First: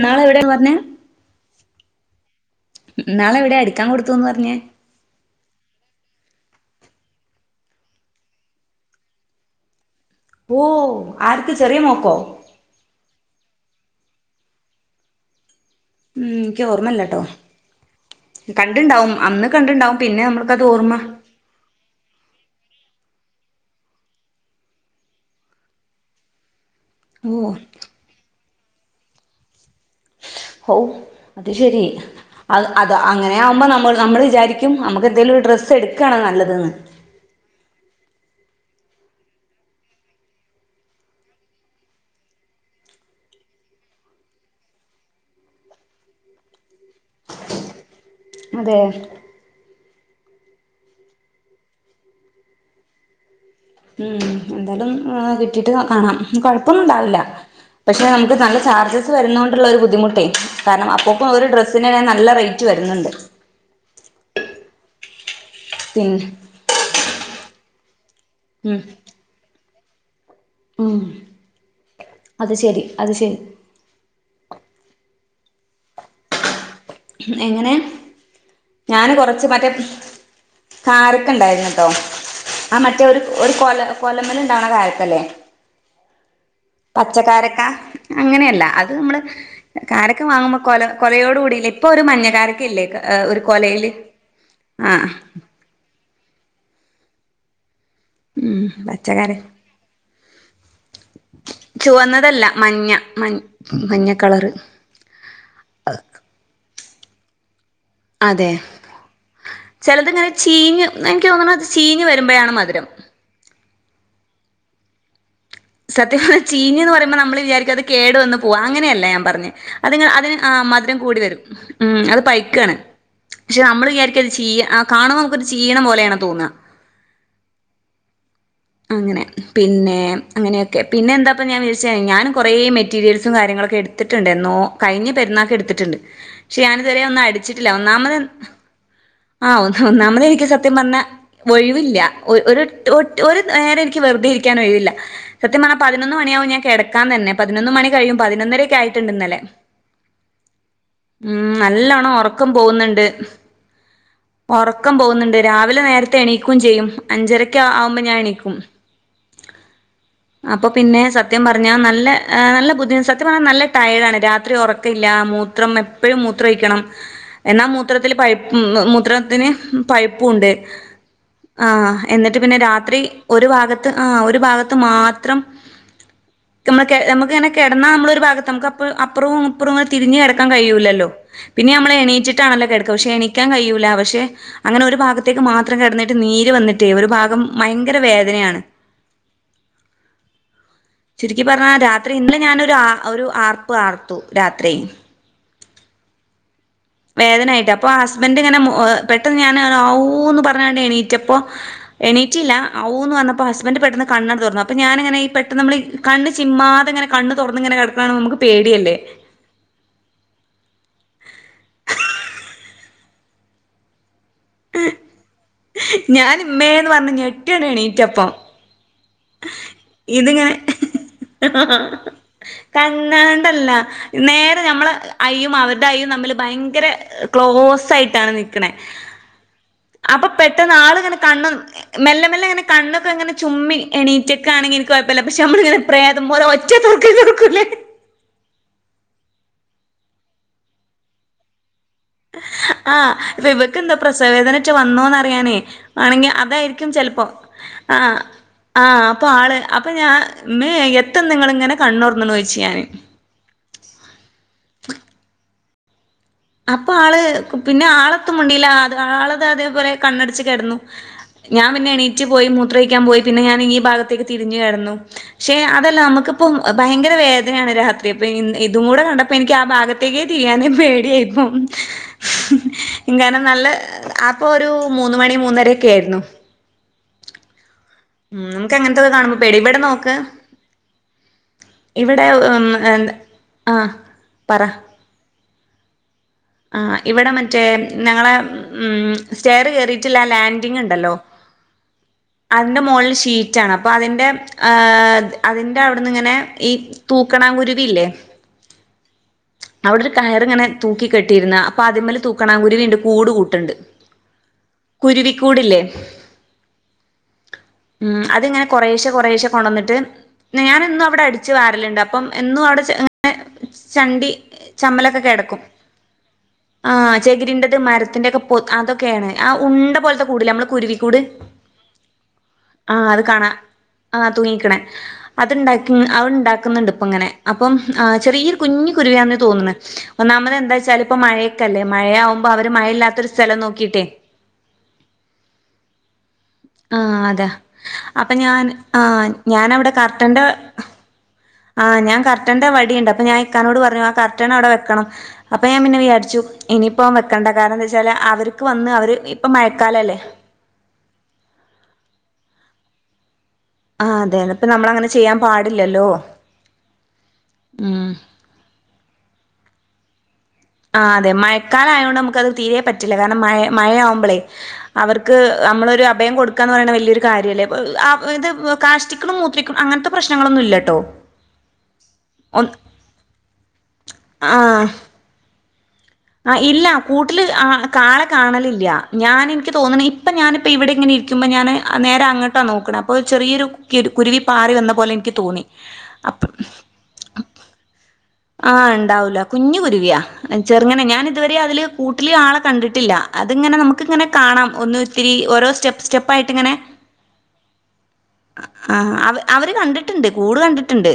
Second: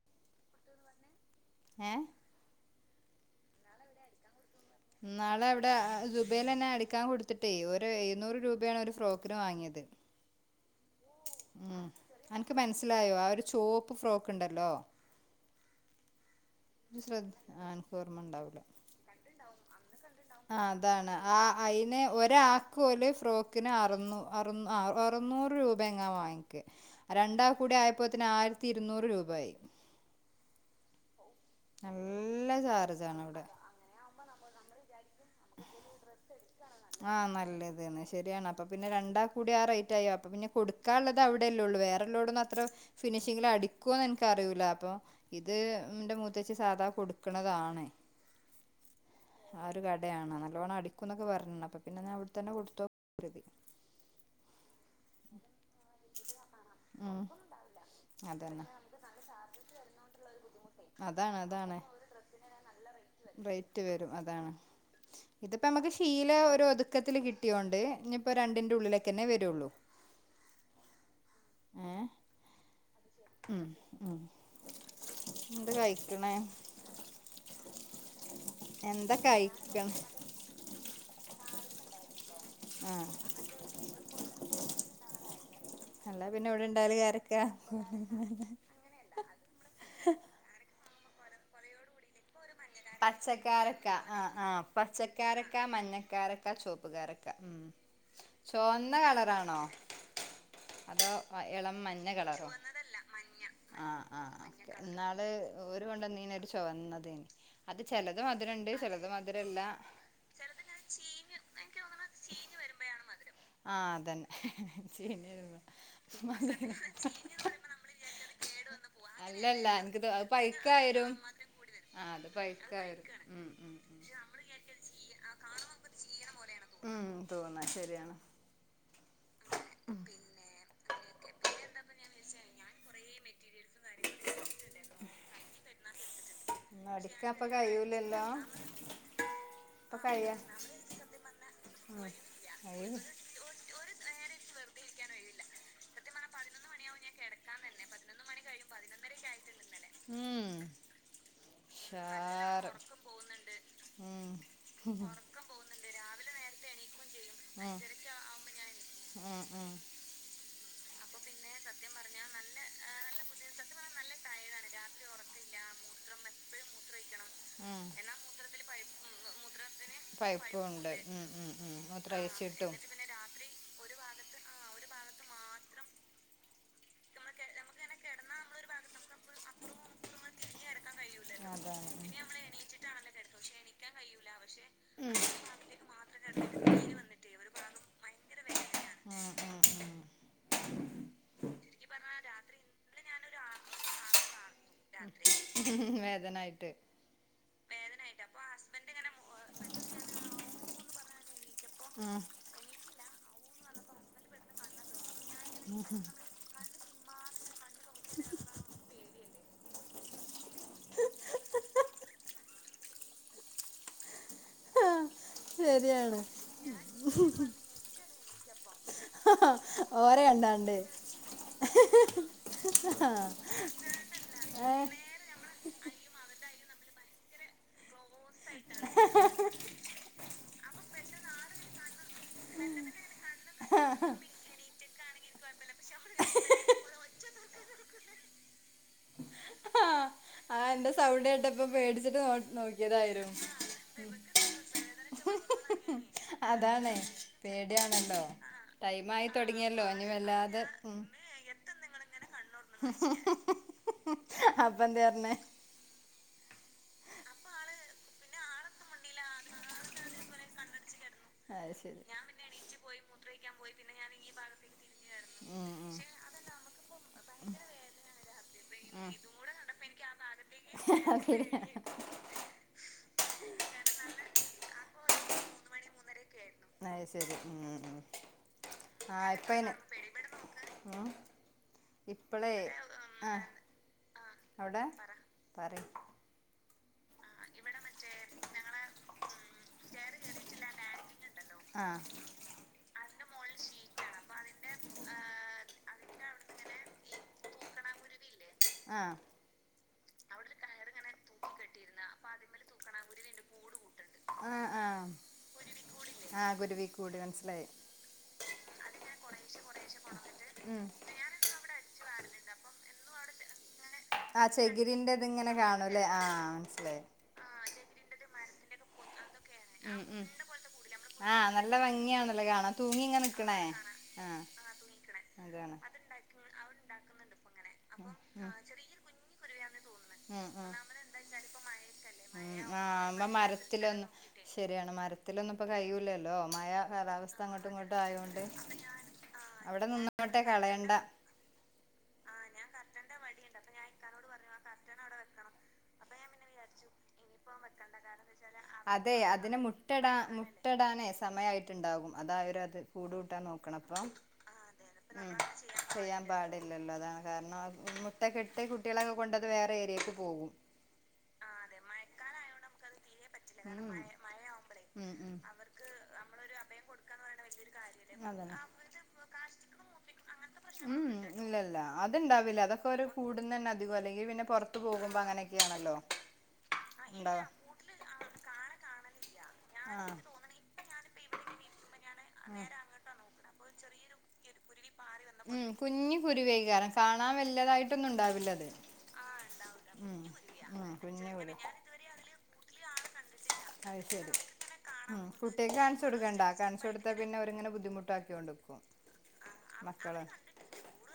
ഇന്ള് എവിടെ വന്ന്. ഏഹ് ഇന്നാള് എവിടെ അടിക്കാൻ കൊടുത്തുന്ന് പറഞ്ഞൊ. ഇന്നാള് ഇവിടെ ദുബയിൽന്നെ അടിക്കാൻ കൊടുത്തിട്ടേ ഒരു എഴുന്നൂറ് രൂപയാണ് ഒരു ഫ്രോക്കിന് വാങ്ങിയത്. ഓ.. ആർക്ക് ചെറിയ ഉം. മോക്കോ അനക്ക് മനസ്സിലായോ, ആ ഒരു ചുവപ്പ് ഫ്രോക്ക് ഉണ്ടല്ലോ. ഉം. എനിക്ക് ഓർമ്മയില്ലട്ടോ. ഓർമ്മ കണ്ടിണ്ടാവും അന്ന് കണ്ടിണ്ടാവും. പിന്നെ ആ നമ്മൾക്കത് ഓർമ്മ അതാണ് ആ അതിന് ഒരാക്ക് ഒരു ഫ്രോക്കിന് അറുന്നൂ, അറു, അറുന്നൂറ് രൂപങ്ങാൻ വാങ്ങി. ഓ രണ്ടാക്കും കൂടി ആയപ്പോത്തിന് ആയിരത്തിരുന്നൂറ് രൂപ ആയി. ഓ അത് ശരി. അത്, അത് ചാർജാണ് അങ്ങനെ അവിടെ ആകുമ്പോ നമ്മൾ, നമ്മൾ വിചാരിക്കും നമുക്ക് എന്തേലും ഒരു ഡ്രസ്സ് എടുക്കയാണ് നല്ലതെന്ന്. ആഹ് നല്ലതെണ്, ശരിയാണ് അപ്പൊ പിന്നെ രണ്ടാക്കും കൂടി ആ റേറ്റ് ആയി. അപ്പം പിന്നെ കൊട്ക്കാൻള്ള ത് അവ്ടെല്ലെ ഒള്ളൂ. വേറെല്ലോടൊന്നും അത്ര ഫിനിഷിങ്ങില് അടിക്കോന്ന് എൻക്ക് അറിയൂല്ല. അപ്പൊ ഇത് ഉം ഇന്റെ മൂത്തച്ചി സാധാ കൊട്ക്ക്ണതാണ്. അതേ ആ ഒരു കടയാണ്. നല്ലോണ്ണം അടിക്കുംന്നൊക്കെ പർഞ്ഞ്ണ്. അപ്പൊ പിന്നെ ഞാൻ അവ്ട്ത്തന്നെ കൊടുത്തോക്ക് കൃതി ഉം എന്തായാലും ഉം ഇഹ് കിട്ടിട്ട് കാണാം. കൊഴപ്പൊന്നും ഉണ്ടാവില്ല ഉം പക്ഷെ നമുക്ക് നല്ല അതന്നെ ചാർജ്ജ്‌ ക്ക് വരുന്നോണ്ട്ള്ളൊരു ബുദ്ധിമുട്ടെയ് കാരണം അപ്പോക്കും ഒരു ഡ്രസ്സിന് തന്നെ നല്ല റേറ്റ് വരുന്നുണ്ട്. റെയ്റ്റ് വരും അതാണ്. ഇത്പ്പൊ ഞമ്മക്ക് പിന്നെ ശീല ഓര് ഒത് ക്കത്തില് കിട്ടിയോണ്ട് ഇഞ്പ്പഹ് രണ്ടിന്റെ ഉം ഉള്ളിലെക്കെന്നെ വെരൊള്ളൂ ഉം ഏഹ് അത് ശരി, അത് ശരി ഉം ഉം. എന്ത കഴിക്ക്ണ് എങ്ങനെ ഞാന് എന്താ കൊറച്ച് മറ്റേ കഴിക്കണേ കാരക്ക ഇണ്ടായ്ര്ന്ന്ട്ടോ. ആ മറ്റേ ആഹ് ഒരു, ഒരു കൊല കൊലമ്മല് ഇണ്ടാവ്ണ കാരക്കല്ലേ അല്ല പിന്നെ ഇവിടെ ഇണ്ടാവല് കാരക്ക പച്ചക്കാരക്ക. അങ്ങനെയല്ല അത് നമ്മള് കാരക്ക വാങ്ങുമ്പോ കൊല, കൊലയോട് കൂടിയല്ലേ ഇപ്പൊ ഒരു മഞ്ഞ കാര മഞ്ഞ കാരക്കാ പച്ചക്കാരക്ക ആഹ് ആഹ് പച്ചക്കാര--ആഹ് ക്ക, മഞ്ഞക്കാരക്ക, ചോപ്പ്കാരക്ക ഉം. ഉം ചുവന്ന പച്ചക്കാര കളറാണോ അതോ ഇളം മഞ്ഞ ചുവന്നതല്ല കളറോ മഞ്ഞ, മഞ്, ആഹ് മഞ്ഞ ആഹ് കളറ് ഓക്കെ ഇന്നാള് ഓര് കൊണ്ടന്നീനൊര് ചുവന്നതേയ്നി അത് ചെലത് അതെ മധുരം ഉണ്ട്. ചെലത് മധുരല്ല ചെലതിങ്ങനെ ചീഞ്ഞ് എനിക്ക് തോന്ന്ണ് അത് ചീഞ്ഞ് വരുമ്പഴാണ് മധുരം ആഹ് അതന്നെ ചീഞ്ഞ് വെര്മ്പള് സത്യം പറഞ്ഞാൽ ചീഞ്ഞ്ന്ന് പറയുമ്പോ നമ്മൾ വിചാരിക്കും അത് കേടു വന്ന് പോവാ. അങ്ങനെയല്ല ഞാൻ പറഞ്ഞെ അല്ലല്ല എനിക്ക് അത്ങ്ങനെ അത് അതിന് പഴുക്കാ മധുരം കൂടി വരും. ഉം ആഹ് അത് പഴ്ക്കാണ്. പഴുക്കാ വരും ഉം പക്ഷെ ഉം നമ്മൾ ഉം വിചാരിക്കും ക്കുഅത് ചീയാ ആഹ് കാണുമ്പോ നമ്മ്ക്കൊരു ചീയ്ണപോലെയാണ് തോന്നാ ഉം തോന്നാ ശരിയാണ് അങ്ങനെ പിന്നെ അങ്ങനെയൊക്കെ പിന്നെ എന്താപ്പം ഞാൻ വിചാരിച്ചെ ഞാന് കൊറേ മെറ്റീരിയൽസും കാര്യങ്ങളൊക്കെ എട്ത്തിട്ട്ണ്ട് എന്നോ കഴിഞ്ഞ പെര്ന്നാക്ക് എട്ത്തിട്ട്ണ്ട് പക്ഷെ ഞാനിത്വരെ ഒന്നും അടിക്കാൻ ഇപ്പൊ അടിച്ചിട്ടില്ല ഒന്നാമത് കഴിയൂലല്ലോ എ ആഹ് ഒന്ന് ഇപ്പൊ ഒന്നാമതെ കഴിയ എനിക്ക് സത്യം പറഞ്ഞ ഓയ്‌വില്ല്യ ഒരു ഒര് ട്ട് കഴിയും ഒ ഒരു നേരം എനിക്ക് വെറുതെ ഇരിക്ക്യാൻ ഒഴിവില്ല സത്യം പർഞ്ഞാ പതിനൊന്ന് മണിയാകും ഞാൻ കെട ക്കാൻ തന്നെ പതിനൊന്ന് മണി കഴിയും പതിനൊന്നരയൊക്കെ ആയിട്ട്ണ്ട് ഇന്നലെ ഉം ഉം ഉം നല്ലോണം ഒറക്കം ഉഷാറ് പോവ്ന്ന്ണ്ട് ഉം ഒറക്കം പോവ്ന്നുണ്ട് രാവിലെ നേരത്തെ എണീക്കും ചെയ്യും അഞ്ചരക്കെയാ ആവുമ്പൊ ഞാൻ എണീക്കും ആഹ് ആഹ് അപ്പൊ പിന്നെ സ ത്യം പറഞ്ഞാൽ നല്ല നല്ല ബുദ്ധിമു സത്യം പറഞ്ഞാൽ നല്ല ടയേർഡ് ആണ് രാത്രി ഒറക്ക ഇല്ല മൂത്രം എ എപ്പഴും മൂത്രൊഴിക്കണം എന്നാ ഉം മൂത്രത്തില് പഴ് ഉം മൂത്രത്തിന് പഴ്പ്പും ഉണ്ട് പൈപ്പും ഉം ഉം ഉം ആഹ് മൂത്ര എന്ന്ട്ട് പിന്നെ അയച്ചിട്ടും രാത്രി ഒരു ഭാഗത്ത് ആഹ് ഒരു ഭാഗത്ത് മാത്രം ക്ക് അമ്മള് ഞമ്മക്ക്ങ്ങനെ കെടന്നാ നമ്മളൊരു ഭാഗത്ത് നമുക്ക് അപ്പ അപ്പൊറവും ഇപ്പുറവും ഇങ്ങനെ തിരിഞ് കെടക്കാൻ കയ്യുലല്ലോ പിന്നെ അതാണ് ഞമ്മള് എണീച്ച്ട്ടാണല്ലോ കെട്ക്ക പക്ഷെ എണിക്കാൻ കയ്യൂല്ല പക്ഷെ അങ്ങനെ ഒരു ഉം ഭാഗത്തേക്ക് മാ ത്രം കിടന്നിട്ട് നീര് വന്നിട്ടേ ഒരു ഭാഗം ഭയങ്കര വേദനയാണ് ആഹ് ആഹ് ആഹ് ചുരുക്കി പറഞ്ഞാ രാത്രി ഇന്നല ഞാനൊരു ആ ഒരു ആർപ്പ് ആർത്തു രാത്രി വേദനായിട്ട് വേദനയായിട്ട് അപ്പൊ ആ ഹസ്ബൻഡ് ഇങ്ങനെ പെട്ടെന്ന് ഞൻ ഹാവു പറഞ്ഞണ്ട് എണീറ്റപ്പൊ ഉം. എണീച്ചില്ല ആവൂന്ന് പറഞ്ഞപ്പോ ഹസ്ബന്റ് പെട്ടന്ന് കണ്ണട് തോർന്നു ഞാനാങ്ങനെ പെട്ടന്ന് നമ്മളെ കണ്ണ് ചി്മാതങ്ങനെ കണ്ണ് തൊറന്ന് ഇങ്ങനെ കിടക്കണ കാണുമ്പോ മ്മക്ക് പേടിയല്ലേ ശരിയാണ് ഞാൻ ഇമ്മേന്ന് പറഞ്ഞ് ഞെട്ടിയാണ്ട് എണീറ്റപ്പം ഓര അണ്ടാണ്ട് കന്നാണ്ടല്ല നേരെ ആ ഞമ്മള അയ്യും അവരുടെ അയ്യും തമ്മിൽ ഭയങ്കര ക്ലോസ് ആയിട്ടാണ് നിക്കണേ അപ്പൊ പെട്ടെന്ന് ആള് ഇങ്ങനെ കണ്ണും മെല്ലെ മെല്ലെ ഇങ്ങനെ കണ്ണൊക്കെ ഇങ്ങനെ ചുമ്മി കാണെങ്കി എനിക് കുഴപ്പല്ല പക്ഷെ നമ്മളിങ്ങനെ പ്രേതം പോലെ ഒറ്റതൊറക്കല് തൊർകൂലെ ആഹ് ന്റെ സൗണ്ടേട്ട ഇപ്പൊ പേടിച്ചിട്ട് നോ ആഹ് നോക്കിയതായരും ഇപ്പൊ ഇവക്കെന്താ പ്രസവവേദനറ്റെ വന്നോന്നറിയാനേ ഉം ആണെങ്കി അതായിരിക്കും അതാണ് ചെലപ്പോ ആഹ് പേടിയാണല്ലോ ആഹ് ടൈമായി അപ്പൊ ആള് തുടങ്ങിയല്ലോ അപ്പൊ ഇനി ഞാൻ വല്ലാതെ ഇമ്മേ എത്ത നിങ്ങളിങ്ങനെ കണ്ണൊറന്ന്ണോയ്ച്ച് ഞാന് അപ്പന്തേ അർഞേ അപ്പ ആള് പിന്നെ ആളത്തുംമുണ്ടീല്ല അത് ആളത് അതേപോലെ കണ്ണടച്ച് കടന്നു ഞാൻ അത് പിന്നെ ശരി എണീച്ച് പോയി മൂത്രയഴക്കൻ പോയി പിന്നെഞൻ ഈ ഭാഗത്തേക്ക് തിരിഞ്ഞു കെടന്നു ക്ഷെ ഉം ഉം അതല്ല നമ്മുക്കിപ്പം ഭയങ്കര വേദനയാണ് രാത്രി അപ്പൊ ഇതും കൂടെ ഉം കണ്ടപ്പോ എനിക്ക് ആ ഭാഗത്തേക്കേ തിരിയാനെ പേടിയായി ഇങ്ങാനെ നല്ല അപ്പൊ ഒരു മൂന്ന് മണി മൂന്നരൊക്കെ ആയിരുന്നു അഹ് ശരി ഉം ഉം ഉം നമുക്ക് അങ്ങനത്തെത് ആ കാണുമ്പോ പേടി ഇപ്പയിന് ഇവിടെ നോക്ക് ഉം ഇവിടെ ഇപ്പളേ എന്താ ആ പറ പറി ആഹ് ഇവിടെ മറ്റേ ഞങ്ങളെ ഉം സ്റ്റെയർ കയറിയിട്ടില്ല ലാൻഡിങ് ണ്ടല്ലോ ആഹ് അതിന്റെ മൊൾല് ഷീറ്റാണ് അപ്പൊ അതിന്റെ ഏഹ് അതിന്റെ അവിടുന്ന് ഇങ്ങനെ ഈ തൂക്കണാങ്ങുരുവില്ലേ. ആഹ്. അവിടെരു കയറി ഇങ്ങനെ തൂക്കി കെട്ടിരുന്ന അപ്പൊ അതിമ്മല് തൂക്കണ കുരുവി ഉണ്ട് കൂട് കൂട്ട്ണ്ട്. ആഹ് ആഹ് ആഹ് കുരുവികൂട് മനസ്സിലായി. ഉം അത് ഇങ്ങനെ കൊറെേശ്ശെ കൊറെേശ്ശ കൊണ്ടോന്നിട്ട് ഉം ഞാനന്നു അവിടെ അട് ച്ച് വാരല്ണ്ട് അപ്പം എന്നും അവിടെ ചെ ങ്ങനെ ആ ചെകിരിന്റെത് ഇങ്ങനെ കാണൂല്ലേ ആഹ് മനസ്സിലായി ചകി്രിന്റെത് മരത്തിന്റെക്കെ പോത് അതൊക്കെയാണ് ആ ഉണ്ട പോലത്തെ കൂട നമ്മള് കുരുവിക്കൂട്. ആഹ് അത് കാണാ തൂങ്ങിങ്ങനക്ക്ണെ. ആഹ് തൂങ്ങിക്കണേ അത്ണ്ടാക്കിങ്‌ അവിടെണ്ടാക്കുന്നുണ്ട് ഇപ്പങ്ങനെ അപ്പം ആഹ് ചെറിയരു കുഞ്ഞു കുരുവിയന്നേ തോന്നുണേ ഉം ഒന്നാമത് ഉം ഉം എന്താെച്ചാല് ഇപ്പ മഴക്കല്ലേ മഴയാ ആവുമ്പോ അവര് ആഹ് മ്മ മഴയില്ലാത്തൊരു സ്ഥലം നോക്കിയിട്ടേ മരത്തിലൊന്നും ശരിയാണ് മരത്തിലൊന്നും ഇപ്പ കയ്യുല്ലൽ ല്ലോ മായ ആഹ് കാലാവസ്ഥ അതാ അങ്ങോട്ടും ഇങ്ങോട്ടും അപ്പൊ ആയോണ്ട് ഞാൻ ആഹ് അവിടെ ഞാനവിടെ കർട്ടന്റെ നിന്നേട്ടെ കളയണ്ട. ആഹ് ഞാൻ കർട്ടന്റെ വടിയുണ്ട് അപ്പൊ ഞാൻ ഇക്കാനോട് പറഞ്ഞു ആ കർട്ടൺ അവിടെ വെക്കണം അപ്പൾ ഞാൻ പിന്നെ വിചാരിച്ചു ഇനിയിപ്പം വെക്കണ്ട കാരണം എന്താ വെച്ചാൽ അവർക്ക് വന്ന് അവർ ഇപ്പം മഴക്കാല അല്ലേ. മുട്ട ഇടാനെ സമയമായിട്ടുണ്ടാകും അതാ അവരഅത് കൂടൂട്ടാൻ നോക്കണം അപ്പം. ആഹ് അതെ ഇപ്പ നമ്മളങ്ങനെ ഉം ചെയ്യാൻ പാടില്ലല്ലോ ചെയ്യാൻ പാടില്ലല്ലോ അതാണ് കാരണം ഉം മുട്ടക്കെട്ടേ. കു കുട്ടികള കൊണ്ടത് വേറെ ഏരിയേക്ക് പോകും. ആ അതെ മയക്കാലായോണ്ട് ഞമക്കത് തീരെ പ റ്റെല്യ കാരണം മയ മയാവുമ്പോളേ ഉം അവർക്ക് ഉം നമ്മളൊര് അഭയം കൊടുക്കാന്ന് പറയുന്ന വല്യൊരു കാര്യ അല്ലേ. ത് കാഷ്ടിക്കും മൂത്രിക്കും അങ്ങനത്തെ പ്രശ്നങ്ങളൊന്നും ഇല്ലട്ടോ ഉം ഒ കൂടുന്നെന അധികം അല്ലെങ്കിൽ പിന്നെ ആ പൊറത്തു പോകുമ്പോ അങ്ങനെയൊക്കെയാണല്ലോ. ആ ഇല്ല ഉണ്ടാവ കൂട്ടില് ആ കാളെ കാണലില്ല ഞാൻ എനിക്ക് തോന്നണ ആഹ് ഇപ്പ ഞാനിപ്പോ ഇവിടെ ഇങ്ങനെ ഇരിക്കുമ്പോ ഞാന് നേരെ അങ്ങട്ടാ നോക്കണ അപ്പൊ ചെറിയൊരു കുരുവി പാറി വന്ന പോലെ എനിക്ക് തോന്നി ഉം കുഞ്ഞ് അപ്പ കുരുവേക്കാരം കാണാൻ വല്യതായിട്ടൊന്നും ഉണ്ടാവില്ല അത് ആഹ് ഇണ്ടാവൂല കുഞ്ഞു കുരുവിയാ ഉം ഉം ചെറങ്ങനെ ഞാന് കുഞ്ഞ് കുരു ഇതുവരെ അതില് കൂട്ടില് ആളെ കണ്ടിട്ടില്ല അത്ങ്ങനെ അത് നമുക്ക്ങ്ങനെ ശരി കാണാം ഒന്നും ഉം ഇത്തിരി ഓരോ കുട്ടിയക്ക് സ്റ്റെപ്പ് കാണിച്ചു കൊടുക്കണ്ട സ്റ്റെപ്പായിട്ട് ഇങ്ങനെ കാണിച്ചു കൊടുത്താ പിന്നെ അവരിങ്ങനെ ബുദ്ധിമുട്ടാക്കിയോണ്ട്ക്കും ആഹ് അവ അവര് മക്കള് കണ്ടിട്ട്ണ്ട് കൂട് കണ്ടിട്ട്ണ്ട്.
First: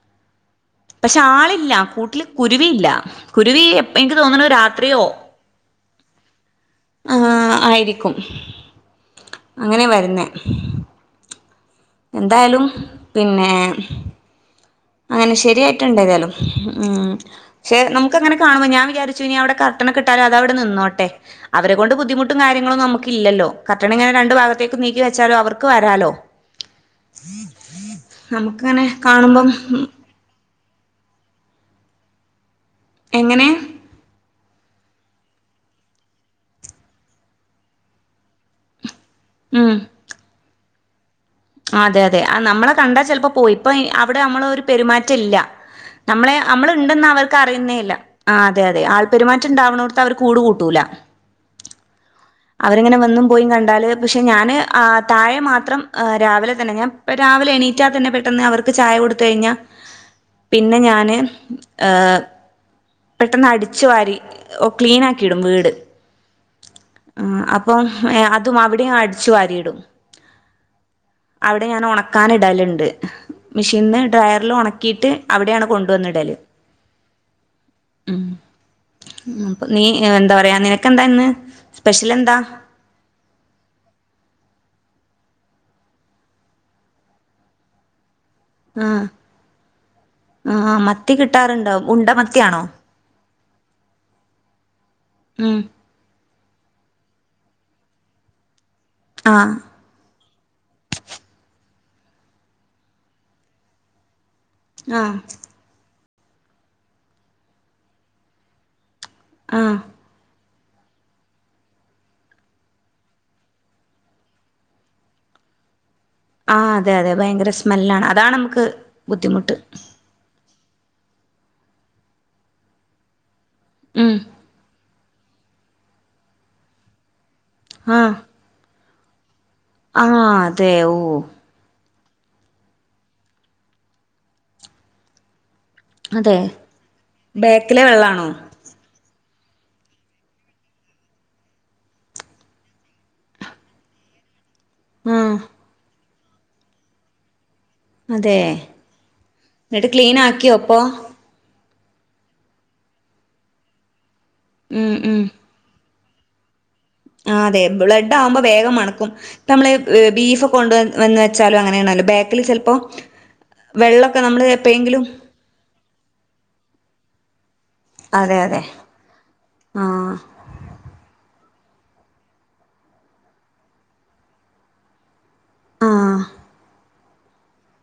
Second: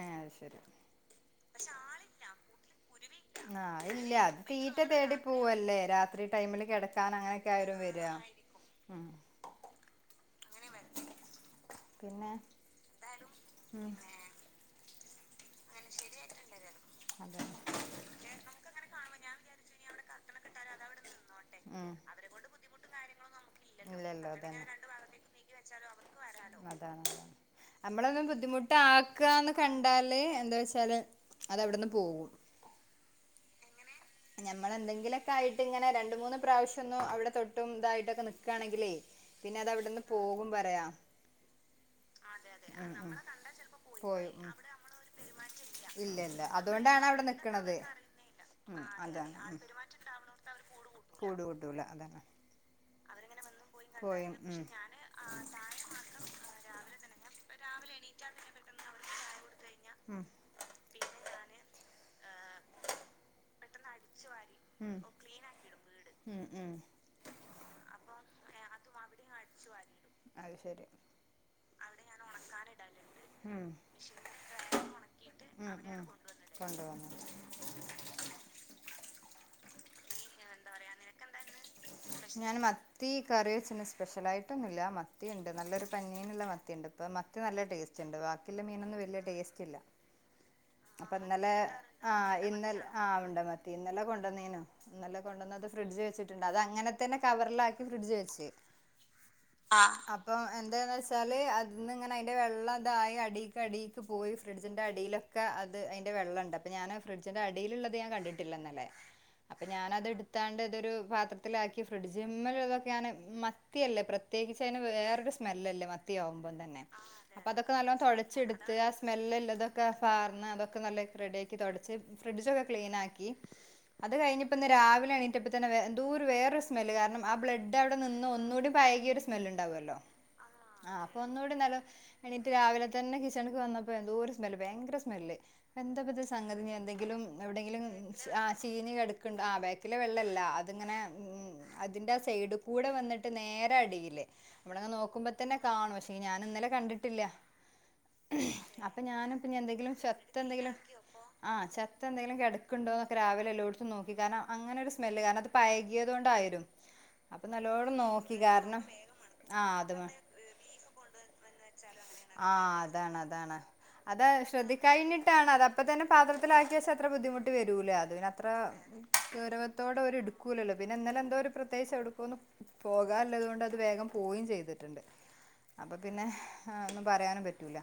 ഏഹ് അയ് ശരി. പക്ഷേ ആളില്ല കൂട്ടില് കുരുവിയില്ല കുരുവി ആഹ് ഇല്ല എനിക്ക് അത് തോന്നുണു തീറ്റ രാത്രിയോ തേടി പേവല്ലേ രാത്രി ടൈമില് കെടക്കാൻ അങ്ങനൊക്കെ ആഹ് ആയിരും വരാ. ആയിരിക്കും ഉം. അങ്ങനെ വരുന്നേ. പിന്നെ എന്തായാലും പിന്നെ ഉം അങ്ങനെ ശരിയായിട്ടുണ്ടേതായാലും ഉം അതെ പക്ഷേ നമുക്കങ്ങനെ കാണുമ്പോ ഞാൻ വിചാരിച്ചു ഇനി അവിടെ കർട്ട ട്ടനൊക്കെട്ടലതവടെ നിന്നോട്ടെ അവരെ ഉം കൊണ്ട് ബുദ്ധിമുട്ടും കാര്യങ്ങളും നമുക്കില്ലല്ലോ കട്ടണ ഇങ്ങനെ ഇല്ലല്ലോ രണ്ട് അതന്നെ ഭാഗത്തേക്ക് നീക്കി വെച്ചാ ച്ചാല് അവർക്ക് വരാലോ. അതാണ് നമ്മളൊന്നും നമുക്കങ്ങനെ കാണുമ്പം ബുദ്ധിമുട്ടാക്കാന്ന് കണ്ട ഉം കണ്ടാല് എന്താ വെച്ചാല് അത് അവിടെന്ന് പോകും. എങ്ങനെ. ഞമ്മളെന്തെങ്കിലൊക്കായിട്ട്ങ്ങനെ രണ്ട് മൂന്ന് പ്രാവശ്യം ഒന്നും അവിടെ തൊട്ടും ഇതായിട്ടൊക്കെ നിക്കാണെങ്കില് പിന്നെ അതവിടന്ന് പോകും പറയാ ആ അതെയതെ ആ നമ്മളെ കണ്ടാ ചെൽപ്പോ പോയിപ്പോയി അവിടെ പോയി ഉം നമ്മളൊരു പെരുമാറ്റം ഇല്ല ഇല്ല നമ്മളെ ഇല്ല നമ്മള് അതുകൊണ്ടാണ് ഇണ്ടെന്ന് അവിടെ അവർക്ക് നിക്കണത് അറിയുന്നേല്ലാ. ഉം അതാണ് കൂട് കൂട് കൂട്ടൂല അതാണ്. അവരിങ്ങനെ വന്നും പോയി കണ്ടാല് പക്ഷെ പോയി ഉം ഞാന് ആ തായെ മാത്രം ഏഹ് രാവിലെ തന്നെ ഞാൻ ഇപ്പ രാവിലെ എണീറ്റാ തന്നെ പെട്ടെന്ന് അവർക്ക് ചായ കൊടുത്ത കഴിഞ്ഞ ഉം പിന്നെ ഞാന് ഏഹ് പെട്ടെന്ന് അടിച്ചു വാരി ഓ ഉം ക്ലീൻ ആക്കിടും വീട് ഉം ഉം ആഹ് അപ്പം അതും അവിടെയും അടിച്ചു വരിയിടും അയ് ശരി അവിടെ ഞാന് ഒണക്കാനിടല്ണ്ട് ഉം മെഷീനിന്ന് ഡ്രയറിൽ ഉണക്കിയിട്ട് അവിടെയാണ് കൊണ്ടുവന്നിടല് കൊണ്ടുവന്ന് ഇടല് ഉം നീ എന്താ പറയാ നിനക്കെന്താ ഇന്ന് സ്പെഷ്യലെന്താ ത്തീ കറി വെച്ചിന്. സ്പെഷ്യലായ്ട്ടൊന്നുല്ല. മത്തിയുണ്ട്. നല്ലൊരു പഞ്ഞീന്ള്ള മത്തി ഇണ്ട് ഇപ്പം മത്തി നല്ല ടേസ്റ്റ സ്റ്റ്ണ്ട് വാക്കില്ല മീനൊന്നും ആഹ് വെല്യ ടേസ്റ്റ് ഇല്ല. ആഹ് മത്തി അപ്പൊ ഇന്നലെ കിട്ടാറുണ്ടോ ഉണ്ട ആഹ് മത്തിയാണോ ഇന്നലെ ആഹ് ഉണ്ട മത്തി. ഇന്നലെ കൊണ്ടന്നീനു. ഇന്നലെ ഉം കൊണ്ടന്നത് ഫ്രിഡ്ജ് വെച്ചി ണ്ട് അത് അങ്ങനെ തന്നെ കവറിലാക്കി ഫ്രിഡ്ജ് വെച്ച് ആഹ് ആഹ് അപ്പം എന്താന്ന് വെച്ചാല് അതിന്ന് ഇങ്ങനെ അയ്ന്റെ വെള്ളം തായി അടി ക്കെ അടീക്ക് പോയി ഫ്രിഡ്ജിൻ്റെ അടിയി ആഹ് അത് അയ്ന്റെ വെള്ളണ്ട്. അപ്പ ഞാന് ഫ്രഡ്ജിന്റടീല്ള്ളത് ഞാൻ കണ്ടിട്ടില്ലന്നലെ. അപ്പൊ ആഹ് ഞാനത് ഇട് ത്താണ്ട് ഇതൊരു പാത്രത്തിലാക്കി ഫ്രിഡ്ജ്മ്മല്തൊക്കെ ഞാന് മത്ത്യല്ലെ പ്ര ത്യേകച്ച്തിന് വേറെരു സ്മെല്ലല്ലേ മത് ത്യാവുമ്പം ആഹ് തന്നെ. അതെ അതെ അപ്പൊ ഭയങ്കര അതൊക്കെ നല്ലോം സ്മെല്ലാണ് അതാണ് നമുക്ക് തൊടച്ചെടുത്ത് ആഹ് ബുദ്ധിമുട്ട് സ്മെല്ല്ല്ലതൊക്കെ പാർന്ന് അതൊക്കെ നല്ല റെഡിയാക്കി തൊടച്ച് ഫ്രിഡ്ജൊക്കെ ക്ലീനാക്കി. ഉം അത് കഴിഞ്ഞ് ഇപ്പ ഇന്ന് രാവിലെ എണീറ്റപ്പത്തന്നെ വെ എന്തോരു വേറൊരു സ്മെല്ല്. കാരണം ആഹ് ബ്ലഡ് അവിടെ ആഹ് നിന്ന് ഒന്നൂടിം പഴകിയൊരു സ്മെല്ല്ണ്ടാവൊല്ലോ. ആഹ് അതെ ഓ ആഹ് അപ്പൊന്നൂടിം നല്ല എണീറ്റ് രാവിലെ തന്നെ കിച്ചണ്ക്ക് വന്നപ്പൊ എന്തോര് സ്മെല്ല് ഭയങ്കര സ്മെല്ല്. എന്തപ്പത് അതെ സംഗതി ഇഞ് എന്തെങ്കിലും എവിടെങ്കിലും ബേക്കിലെ വെള്ളാണോ ആഹ്. ചീഞ്ഞ് കടക്ക്ണ്ട്. ആഹ് ബേക്കിലെ വെള്ളല്ല അതിങ്ങനെ. അതിന്റാ സൈഡ്ക്കൂടെ വന്നിട്ട് നേരെ അടീല്. ഇവിടെങ്ങ് നോക്കുമ്പ ആഹ് തന്നെ കാണും. പക്ഷേ ഞാന് ഇന്നലെ കണ്ടിട്ടില്ല. അതെ അപ്പ ഞാനും. എന്നിട്ട് എന്തെങ്കിലും ക്ലീൻ ആക്കിയോ ചത്തെന്തെങ്കിലും. അപ്പൊ ആഹ് ചത്തെന്തെങ്കിലും കിടക്കുണ്ടോന്നൊക്കെ രാവിലെ എല്ലോട്ത്തും നോക്കി. കാരണം അങ്ങനൊരു ഉം സ്മെല്ല് ഉം കാരണത് പയകിയതുകൊണ്ടായിരു ആഹ് അതെ ബ്ലഡ് ആകുമ്പോ വേഗം മണക്കും. ഇപ്പമ്മള് ആഹ് അത് മ ബീഫ് കൊണ്ട് വന്ന് വന്ന് വെച്ചാലും അങ്ങനേണല്ലോ. ബേക്കില് ചെൽപ്പോ ആഹ് അതാണ് അതാണ്. അത് ശ്രദ്ധിക്കാഴിഞ്ഞിട്ടാണ്. അതപ്പത്തന്നെ പാത്രത്തിലാക്കി വെച്ചാത്ര ബുദ്ധിമുട്ട് ട്ട് വരൂല. അത് അതെ പിന്നത്ര അതെ ഗൗരവത്തോടെ ആഹ് ഇവര്ട് ക്കൂലല്ലൊ. പിന്നെ ഇന്നെലെ എന്തോരു പ്രത്യേകിച്ചെവിടുക്കോന്ന് പോകാല്ലതോണ്ടത് വേഗം പോവേം ചെയ്തിട്ട്ണ്ട്. അപ്പൊ ആഹ് പിന്നെ ആഹ് ഒന്നും പറയാനും പറ്റൂല.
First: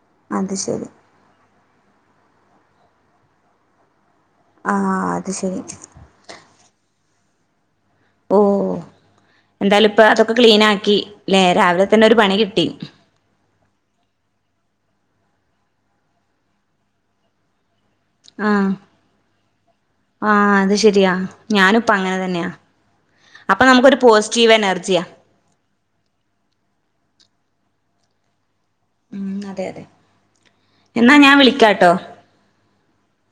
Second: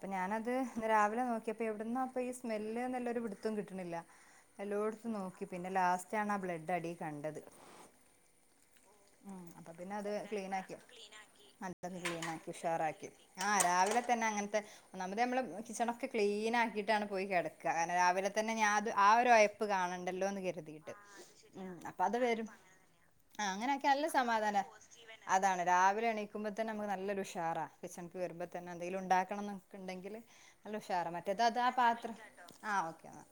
അപ്പ ഞാനത് അത് ഇന്ന് ശരി രാവിലെ നോക്ക്യേപ്പോ എവിട്ന്നാപ്പീ സ്മെല്ല്ന്ന്ല്ലൊരു പിടുത്തൊം കിട്ട്ണില്ല. ആഹ് എല്ലോട്ത്തും അത് നോക്കി. പിന്നെ ശരി ലാസ്റ്റാണ് ആഹ് ബ്ലഡ് അടീ കണ്ടത്. ഓ ഉം അപ്പൊ പിന്നെ എന്തായാലുപ്പം അത് അതൊക്കെ ക്ലീൻ ആക്കി ക്ലീനാക്കി ല്ലേ. രാവിലെ തന്നെ ഒരു പണി കിട്ടി. ആഹ് രാവിലെ തന്നെ അങ്ങൻത്തെ ഒന്നാമത് നമ്മള് കിച്ചണൊക്കെ ക്ലീൻ ആക്കീട്ടാണ് പോയി കെട കാരണം രാവിലെ തന്നെ ആഹ് ഞാൻത് ആഹ് ഒരു ഒയപ്പ് കാണണ്ടല്ലോന്ന് ആഹ് അത് കരുതിയിട്ട്. ശരിയാ ഉം. ഞാനിപ്പ അപ്പൊ അങ്ങനെ അത് വരും. തന്നെയാ ആഹ് അപ്പൊ അങ്ങനെ ആക്ക്യ നമുക്കൊരു നല്ല പോസിറ്റീവ് സമാധാന. എനർജിയാ അതാണ് രാവിലെ എണിക്കുമ്പോ തന്നെ നമ്മക്ക് നല്ലൊരു ഉഷാറാ. കിച്ചൺക്ക് വരുമ്പതന്നെ എന്തെങ്കിലു ഉം ഇണ്ടാക്കണംന്ന്. അതെ അതെ ക്കെണ്ടെങ്കില് നല്ല ഉഷാറാ. എന്നാ ഞാൻ മറ്റെതതാ വിളിക്കാട്ടോ പാത്രം ആഹ് ഓക്കെ ഇന്നാ.